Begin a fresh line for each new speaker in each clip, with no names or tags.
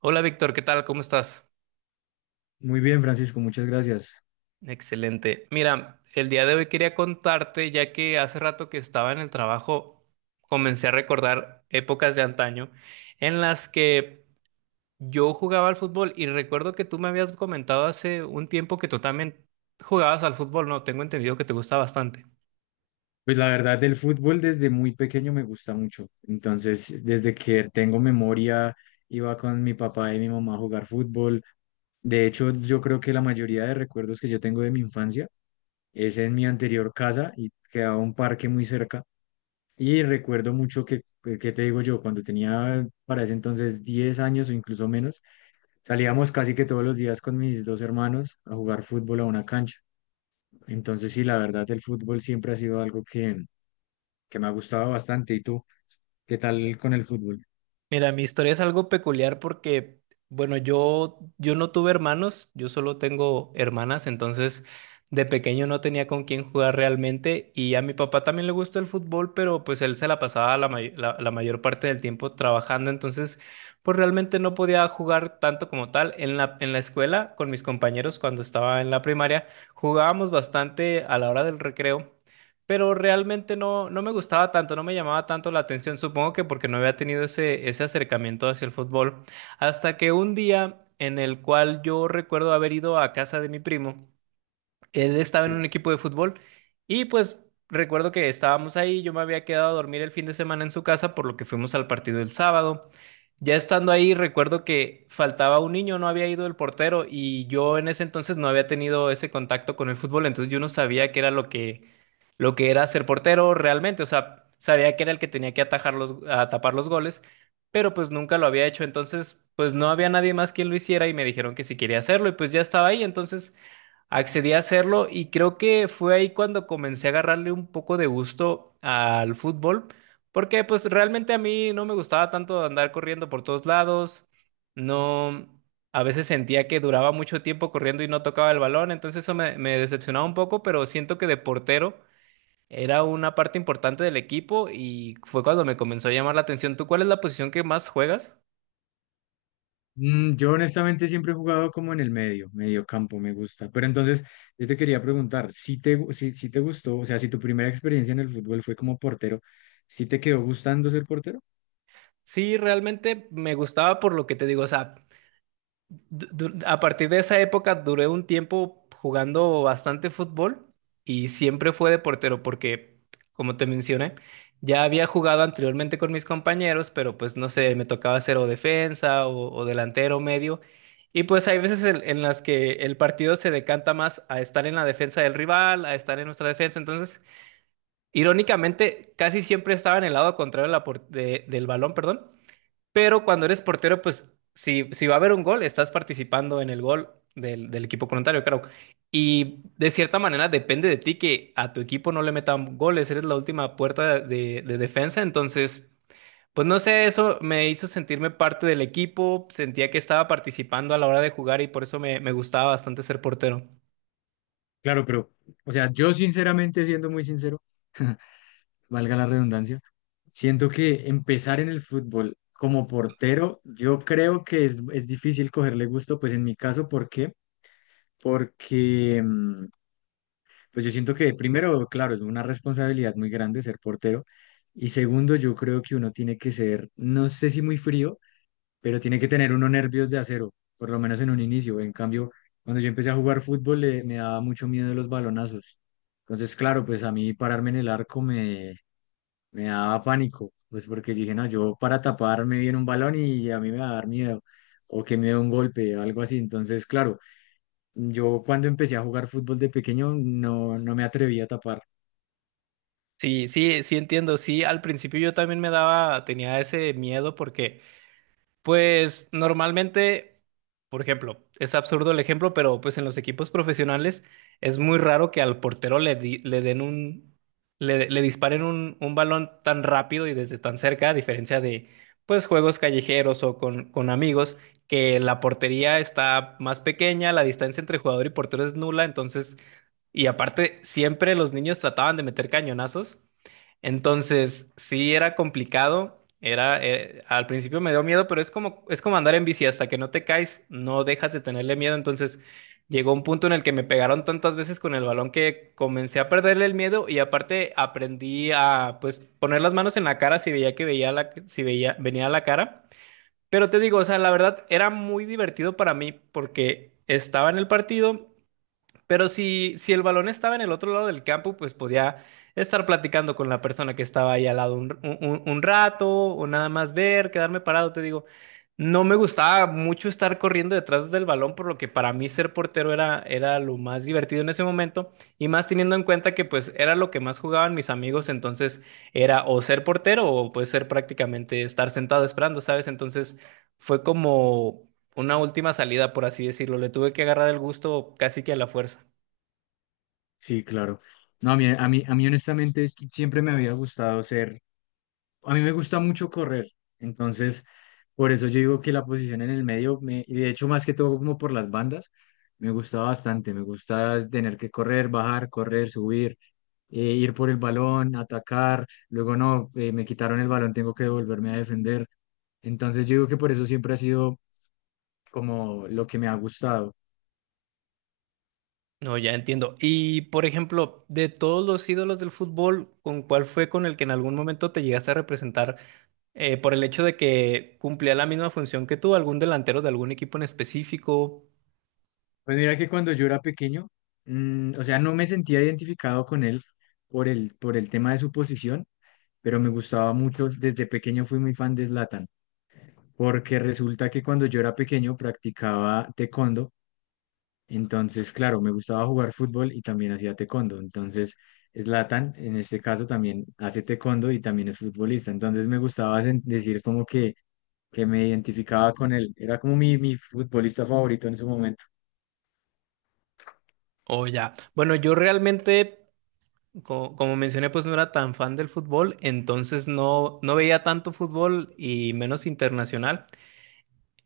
Hola Víctor, ¿qué tal? ¿Cómo estás?
Muy bien, Francisco, muchas gracias.
Excelente. Mira, el día de hoy quería contarte, ya que hace rato que estaba en el trabajo, comencé a recordar épocas de antaño en las que yo jugaba al fútbol y recuerdo que tú me habías comentado hace un tiempo que tú también jugabas al fútbol, ¿no? Tengo entendido que te gusta bastante.
Pues la verdad, del fútbol desde muy pequeño me gusta mucho. Entonces, desde que tengo memoria, iba con mi papá y mi mamá a jugar fútbol. De hecho, yo creo que la mayoría de recuerdos que yo tengo de mi infancia es en mi anterior casa y quedaba un parque muy cerca. Y recuerdo mucho ¿qué te digo yo? Cuando tenía para ese entonces 10 años o incluso menos, salíamos casi que todos los días con mis dos hermanos a jugar fútbol a una cancha. Entonces, sí, la verdad, el fútbol siempre ha sido algo que me ha gustado bastante. ¿Y tú? ¿Qué tal con el fútbol?
Mira, mi historia es algo peculiar porque, bueno, yo no tuve hermanos, yo solo tengo hermanas, entonces de pequeño no tenía con quién jugar realmente y a mi papá también le gusta el fútbol, pero pues él se la pasaba la mayor parte del tiempo trabajando, entonces pues realmente no podía jugar tanto como tal. En la escuela, con mis compañeros cuando estaba en la primaria, jugábamos bastante a la hora del recreo, pero realmente no me gustaba tanto, no me llamaba tanto la atención, supongo que porque no había tenido ese acercamiento hacia el fútbol, hasta que un día en el cual yo recuerdo haber ido a casa de mi primo, él estaba en un
Sí.
equipo de fútbol y pues recuerdo que estábamos ahí, yo me había quedado a dormir el fin de semana en su casa, por lo que fuimos al partido el sábado. Ya estando ahí, recuerdo que faltaba un niño, no había ido el portero y yo en ese entonces no había tenido ese contacto con el fútbol, entonces yo no sabía qué era lo que, era ser portero realmente, o sea, sabía que era el que tenía que a tapar los goles, pero pues nunca lo había hecho, entonces pues no había nadie más quien lo hiciera y me dijeron que si quería hacerlo y pues ya estaba ahí, entonces accedí a hacerlo y creo que fue ahí cuando comencé a agarrarle un poco de gusto al fútbol, porque pues realmente a mí no me gustaba tanto andar corriendo por todos lados, no, a veces sentía que duraba mucho tiempo corriendo y no tocaba el balón, entonces eso me decepcionaba un poco, pero siento que de portero era una parte importante del equipo y fue cuando me comenzó a llamar la atención. ¿Tú cuál es la posición que más juegas?
Yo honestamente siempre he jugado como en el medio, medio campo, me gusta. Pero entonces, yo te quería preguntar, si te gustó, o sea, si tu primera experiencia en el fútbol fue como portero, ¿sí te quedó gustando ser portero?
Sí, realmente me gustaba por lo que te digo, o sea, a partir de esa época duré un tiempo jugando bastante fútbol y siempre fue de portero porque, como te mencioné, ya había jugado anteriormente con mis compañeros, pero pues no sé, me tocaba hacer o defensa o delantero medio. Y pues hay veces en las que el partido se decanta más a estar en la defensa del rival, a estar en nuestra defensa. Entonces, irónicamente, casi siempre estaba en el lado contrario de del balón, perdón. Pero cuando eres portero, pues si, si va a haber un gol, estás participando en el gol del, del equipo contrario, claro. Y de cierta manera depende de ti que a tu equipo no le metan goles, eres la última puerta de defensa, entonces, pues no sé, eso me hizo sentirme parte del equipo, sentía que estaba participando a la hora de jugar y por eso me gustaba bastante ser portero.
Claro, pero, o sea, yo sinceramente, siendo muy sincero, valga la redundancia. Siento que empezar en el fútbol como portero, yo creo que es difícil cogerle gusto, pues en mi caso, ¿por qué? Porque, mm, pues yo siento que primero, claro, es una responsabilidad muy grande ser portero. Y segundo, yo creo que uno tiene que ser, no sé si muy frío, pero tiene que tener unos nervios de acero, por lo menos en un inicio. En cambio, cuando yo empecé a jugar fútbol, me daba mucho miedo los balonazos. Entonces, claro, pues a mí pararme en el arco me me daba pánico, pues porque dije, no, yo para taparme viene un balón y a mí me va a dar miedo, o que me dé un golpe, o algo así. Entonces, claro, yo cuando empecé a jugar fútbol de pequeño no, no me atreví a tapar.
Sí, sí, sí, entiendo, sí, al principio yo también me daba, tenía ese miedo porque pues normalmente, por ejemplo, es absurdo el ejemplo, pero pues en los equipos profesionales es muy raro que al portero le, di- le den un, le disparen un balón tan rápido y desde tan cerca, a diferencia de pues juegos callejeros o con amigos, que la portería está más pequeña, la distancia entre jugador y portero es nula, entonces, y aparte, siempre los niños trataban de meter cañonazos, entonces, sí era complicado, era al principio me dio miedo, pero es como andar en bici hasta que no te caes, no dejas de tenerle miedo, entonces llegó un punto en el que me pegaron tantas veces con el balón que comencé a perderle el miedo y aparte aprendí a pues poner las manos en la cara si veía que veía la si veía venía la cara. Pero te digo, o sea, la verdad era muy divertido para mí porque estaba en el partido, pero si, si el balón estaba en el otro lado del campo, pues podía estar platicando con la persona que estaba ahí al lado un rato o nada más ver, quedarme parado, te digo. No me gustaba mucho estar corriendo detrás del balón, por lo que para mí ser portero era, era lo más divertido en ese momento, y más teniendo en cuenta que pues era lo que más jugaban mis amigos, entonces era o ser portero o pues ser prácticamente estar sentado esperando, ¿sabes? Entonces fue como una última salida, por así decirlo. Le tuve que agarrar el gusto casi que a la fuerza.
Sí, claro. No, a mí honestamente siempre me había gustado ser A mí me gusta mucho correr, entonces por eso yo digo que la posición en el medio, y de hecho más que todo como por las bandas, me gusta bastante, me gusta tener que correr, bajar, correr, subir, ir por el balón, atacar, luego no, me quitaron el balón, tengo que volverme a defender. Entonces yo digo que por eso siempre ha sido como lo que me ha gustado.
No, ya entiendo. Y, por ejemplo, de todos los ídolos del fútbol, ¿con cuál fue con el que en algún momento te llegaste a representar, por el hecho de que cumplía la misma función que tú, algún delantero de algún equipo en específico?
Pues mira que cuando yo era pequeño, o sea, no me sentía identificado con él por el tema de su posición, pero me gustaba mucho. Desde pequeño fui muy fan de Zlatan, porque resulta que cuando yo era pequeño practicaba taekwondo, entonces, claro, me gustaba jugar fútbol y también hacía taekwondo. Entonces, Zlatan, en este caso, también hace taekwondo y también es futbolista. Entonces, me gustaba decir como que me identificaba con él. Era como mi futbolista favorito en ese momento.
O ya. Bueno, yo realmente, como mencioné, pues no era tan fan del fútbol, entonces no veía tanto fútbol y menos internacional.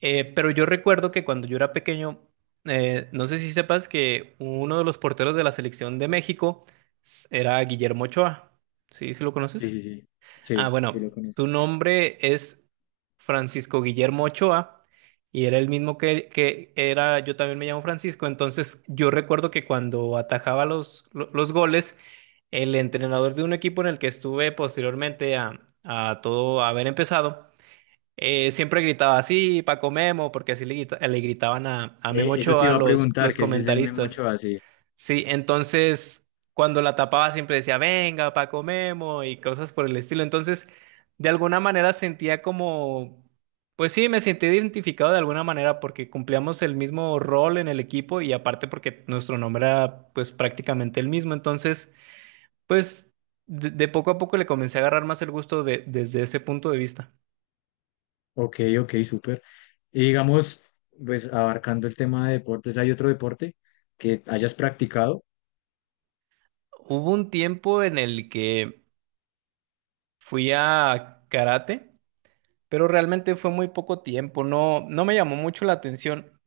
Pero yo recuerdo que cuando yo era pequeño, no sé si sepas que uno de los porteros de la selección de México era Guillermo Ochoa. ¿Sí? ¿Sí lo
Sí,
conoces?
sí, sí.
Ah,
Sí, sí lo
bueno,
conozco.
su nombre es Francisco Guillermo Ochoa y era el mismo que era, yo también me llamo Francisco, entonces yo recuerdo que cuando atajaba los goles, el entrenador de un equipo en el que estuve posteriormente a todo haber empezado, siempre gritaba así, Paco Memo, porque así le gritaban a Memo
Eso te
Ochoa
iba a
los,
preguntar,
los
que si es el mismo
comentaristas.
Ochoa, sí.
Sí, entonces cuando la tapaba siempre decía, venga, Paco Memo y cosas por el estilo. Entonces, de alguna manera sentía como, pues sí, me sentí identificado de alguna manera porque cumplíamos el mismo rol en el equipo y aparte porque nuestro nombre era pues prácticamente el mismo. Entonces, pues de poco a poco le comencé a agarrar más el gusto desde ese punto de vista.
Ok, ok, súper. Y digamos, pues abarcando el tema de deportes, ¿hay otro deporte que hayas practicado?
Hubo un tiempo en el que fui a karate, pero realmente fue muy poco tiempo, no me llamó mucho la atención,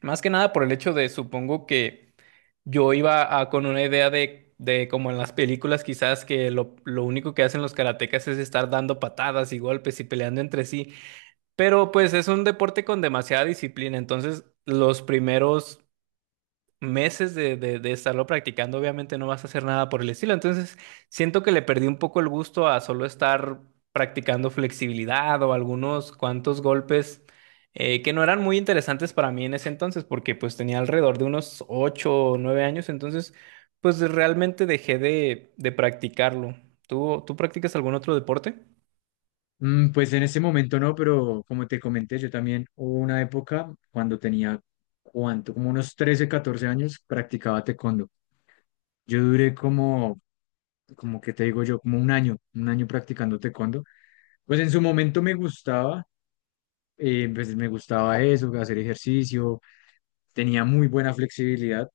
más que nada por el hecho de, supongo que yo con una idea de, como en las películas quizás que lo único que hacen los karatecas es estar dando patadas y golpes y peleando entre sí, pero pues es un deporte con demasiada disciplina, entonces los primeros meses de estarlo practicando, obviamente no vas a hacer nada por el estilo. Entonces, siento que le perdí un poco el gusto a solo estar practicando flexibilidad o algunos cuantos golpes, que no eran muy interesantes para mí en ese entonces, porque pues tenía alrededor de unos 8 o 9 años, entonces pues realmente dejé de practicarlo. ¿Tú practicas algún otro deporte?
Pues en ese momento no, pero como te comenté, yo también hubo una época cuando tenía, ¿cuánto? Como unos 13 14 años, practicaba taekwondo. Yo duré como, que te digo yo, como un año practicando taekwondo. Pues en su momento me gustaba, pues me gustaba eso, hacer ejercicio, tenía muy buena flexibilidad,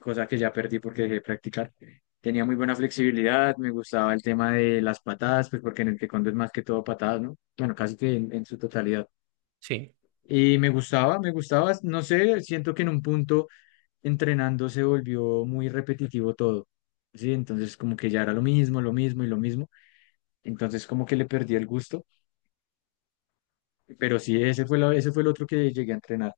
cosa que ya perdí porque dejé de practicar. Tenía muy buena flexibilidad, me gustaba el tema de las patadas, pues porque en el taekwondo es más que todo patadas, ¿no? Bueno, casi que en su totalidad.
Sí.
Y me gustaba, no sé, siento que en un punto entrenando se volvió muy repetitivo todo, ¿sí? Entonces como que ya era lo mismo y lo mismo, entonces como que le perdí el gusto, pero sí, ese fue, ese fue el otro que llegué a entrenar.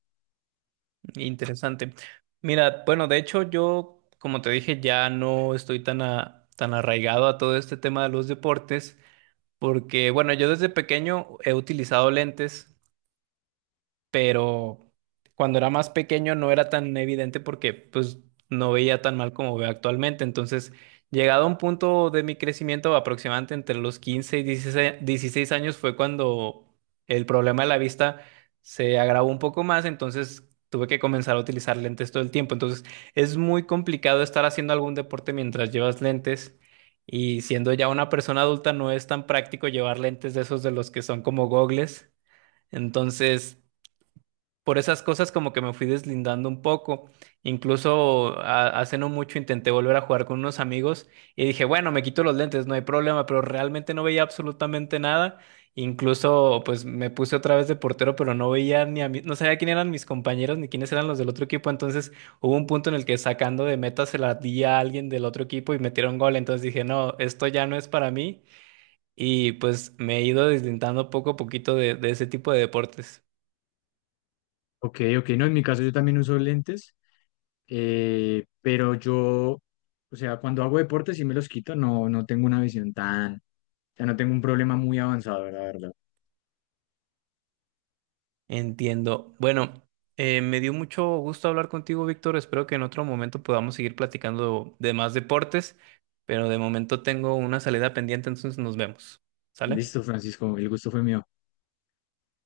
Interesante. Mira, bueno, de hecho yo, como te dije, ya no estoy tan arraigado a todo este tema de los deportes, porque, bueno, yo desde pequeño he utilizado lentes, pero cuando era más pequeño no era tan evidente porque pues no veía tan mal como veo actualmente. Entonces, llegado a un punto de mi crecimiento aproximadamente entre los 15 y dieciséis años fue cuando el problema de la vista se agravó un poco más, entonces tuve que comenzar a utilizar lentes todo el tiempo. Entonces, es muy complicado estar haciendo algún deporte mientras llevas lentes. Y siendo ya una persona adulta, no es tan práctico llevar lentes de esos de los que son como gogles. Entonces, por esas cosas como que me fui deslindando un poco. Incluso hace no mucho intenté volver a jugar con unos amigos y dije, bueno, me quito los lentes, no hay problema, pero realmente no veía absolutamente nada. Incluso pues me puse otra vez de portero, pero no veía ni a mí, no sabía quién eran mis compañeros ni quiénes eran los del otro equipo. Entonces hubo un punto en el que sacando de meta se la di a alguien del otro equipo y metieron gol. Entonces dije, no, esto ya no es para mí. Y pues me he ido deslindando poco a poquito de ese tipo de deportes.
Ok, ok, no, en mi caso yo también uso lentes. Pero yo, o sea, cuando hago deporte sí me los quito, no, no tengo una visión tan, o sea, no tengo un problema muy avanzado, la verdad.
Entiendo. Bueno, me dio mucho gusto hablar contigo, Víctor. Espero que en otro momento podamos seguir platicando de más deportes, pero de momento tengo una salida pendiente, entonces nos vemos. ¿Sale?
Listo, Francisco, el gusto fue mío.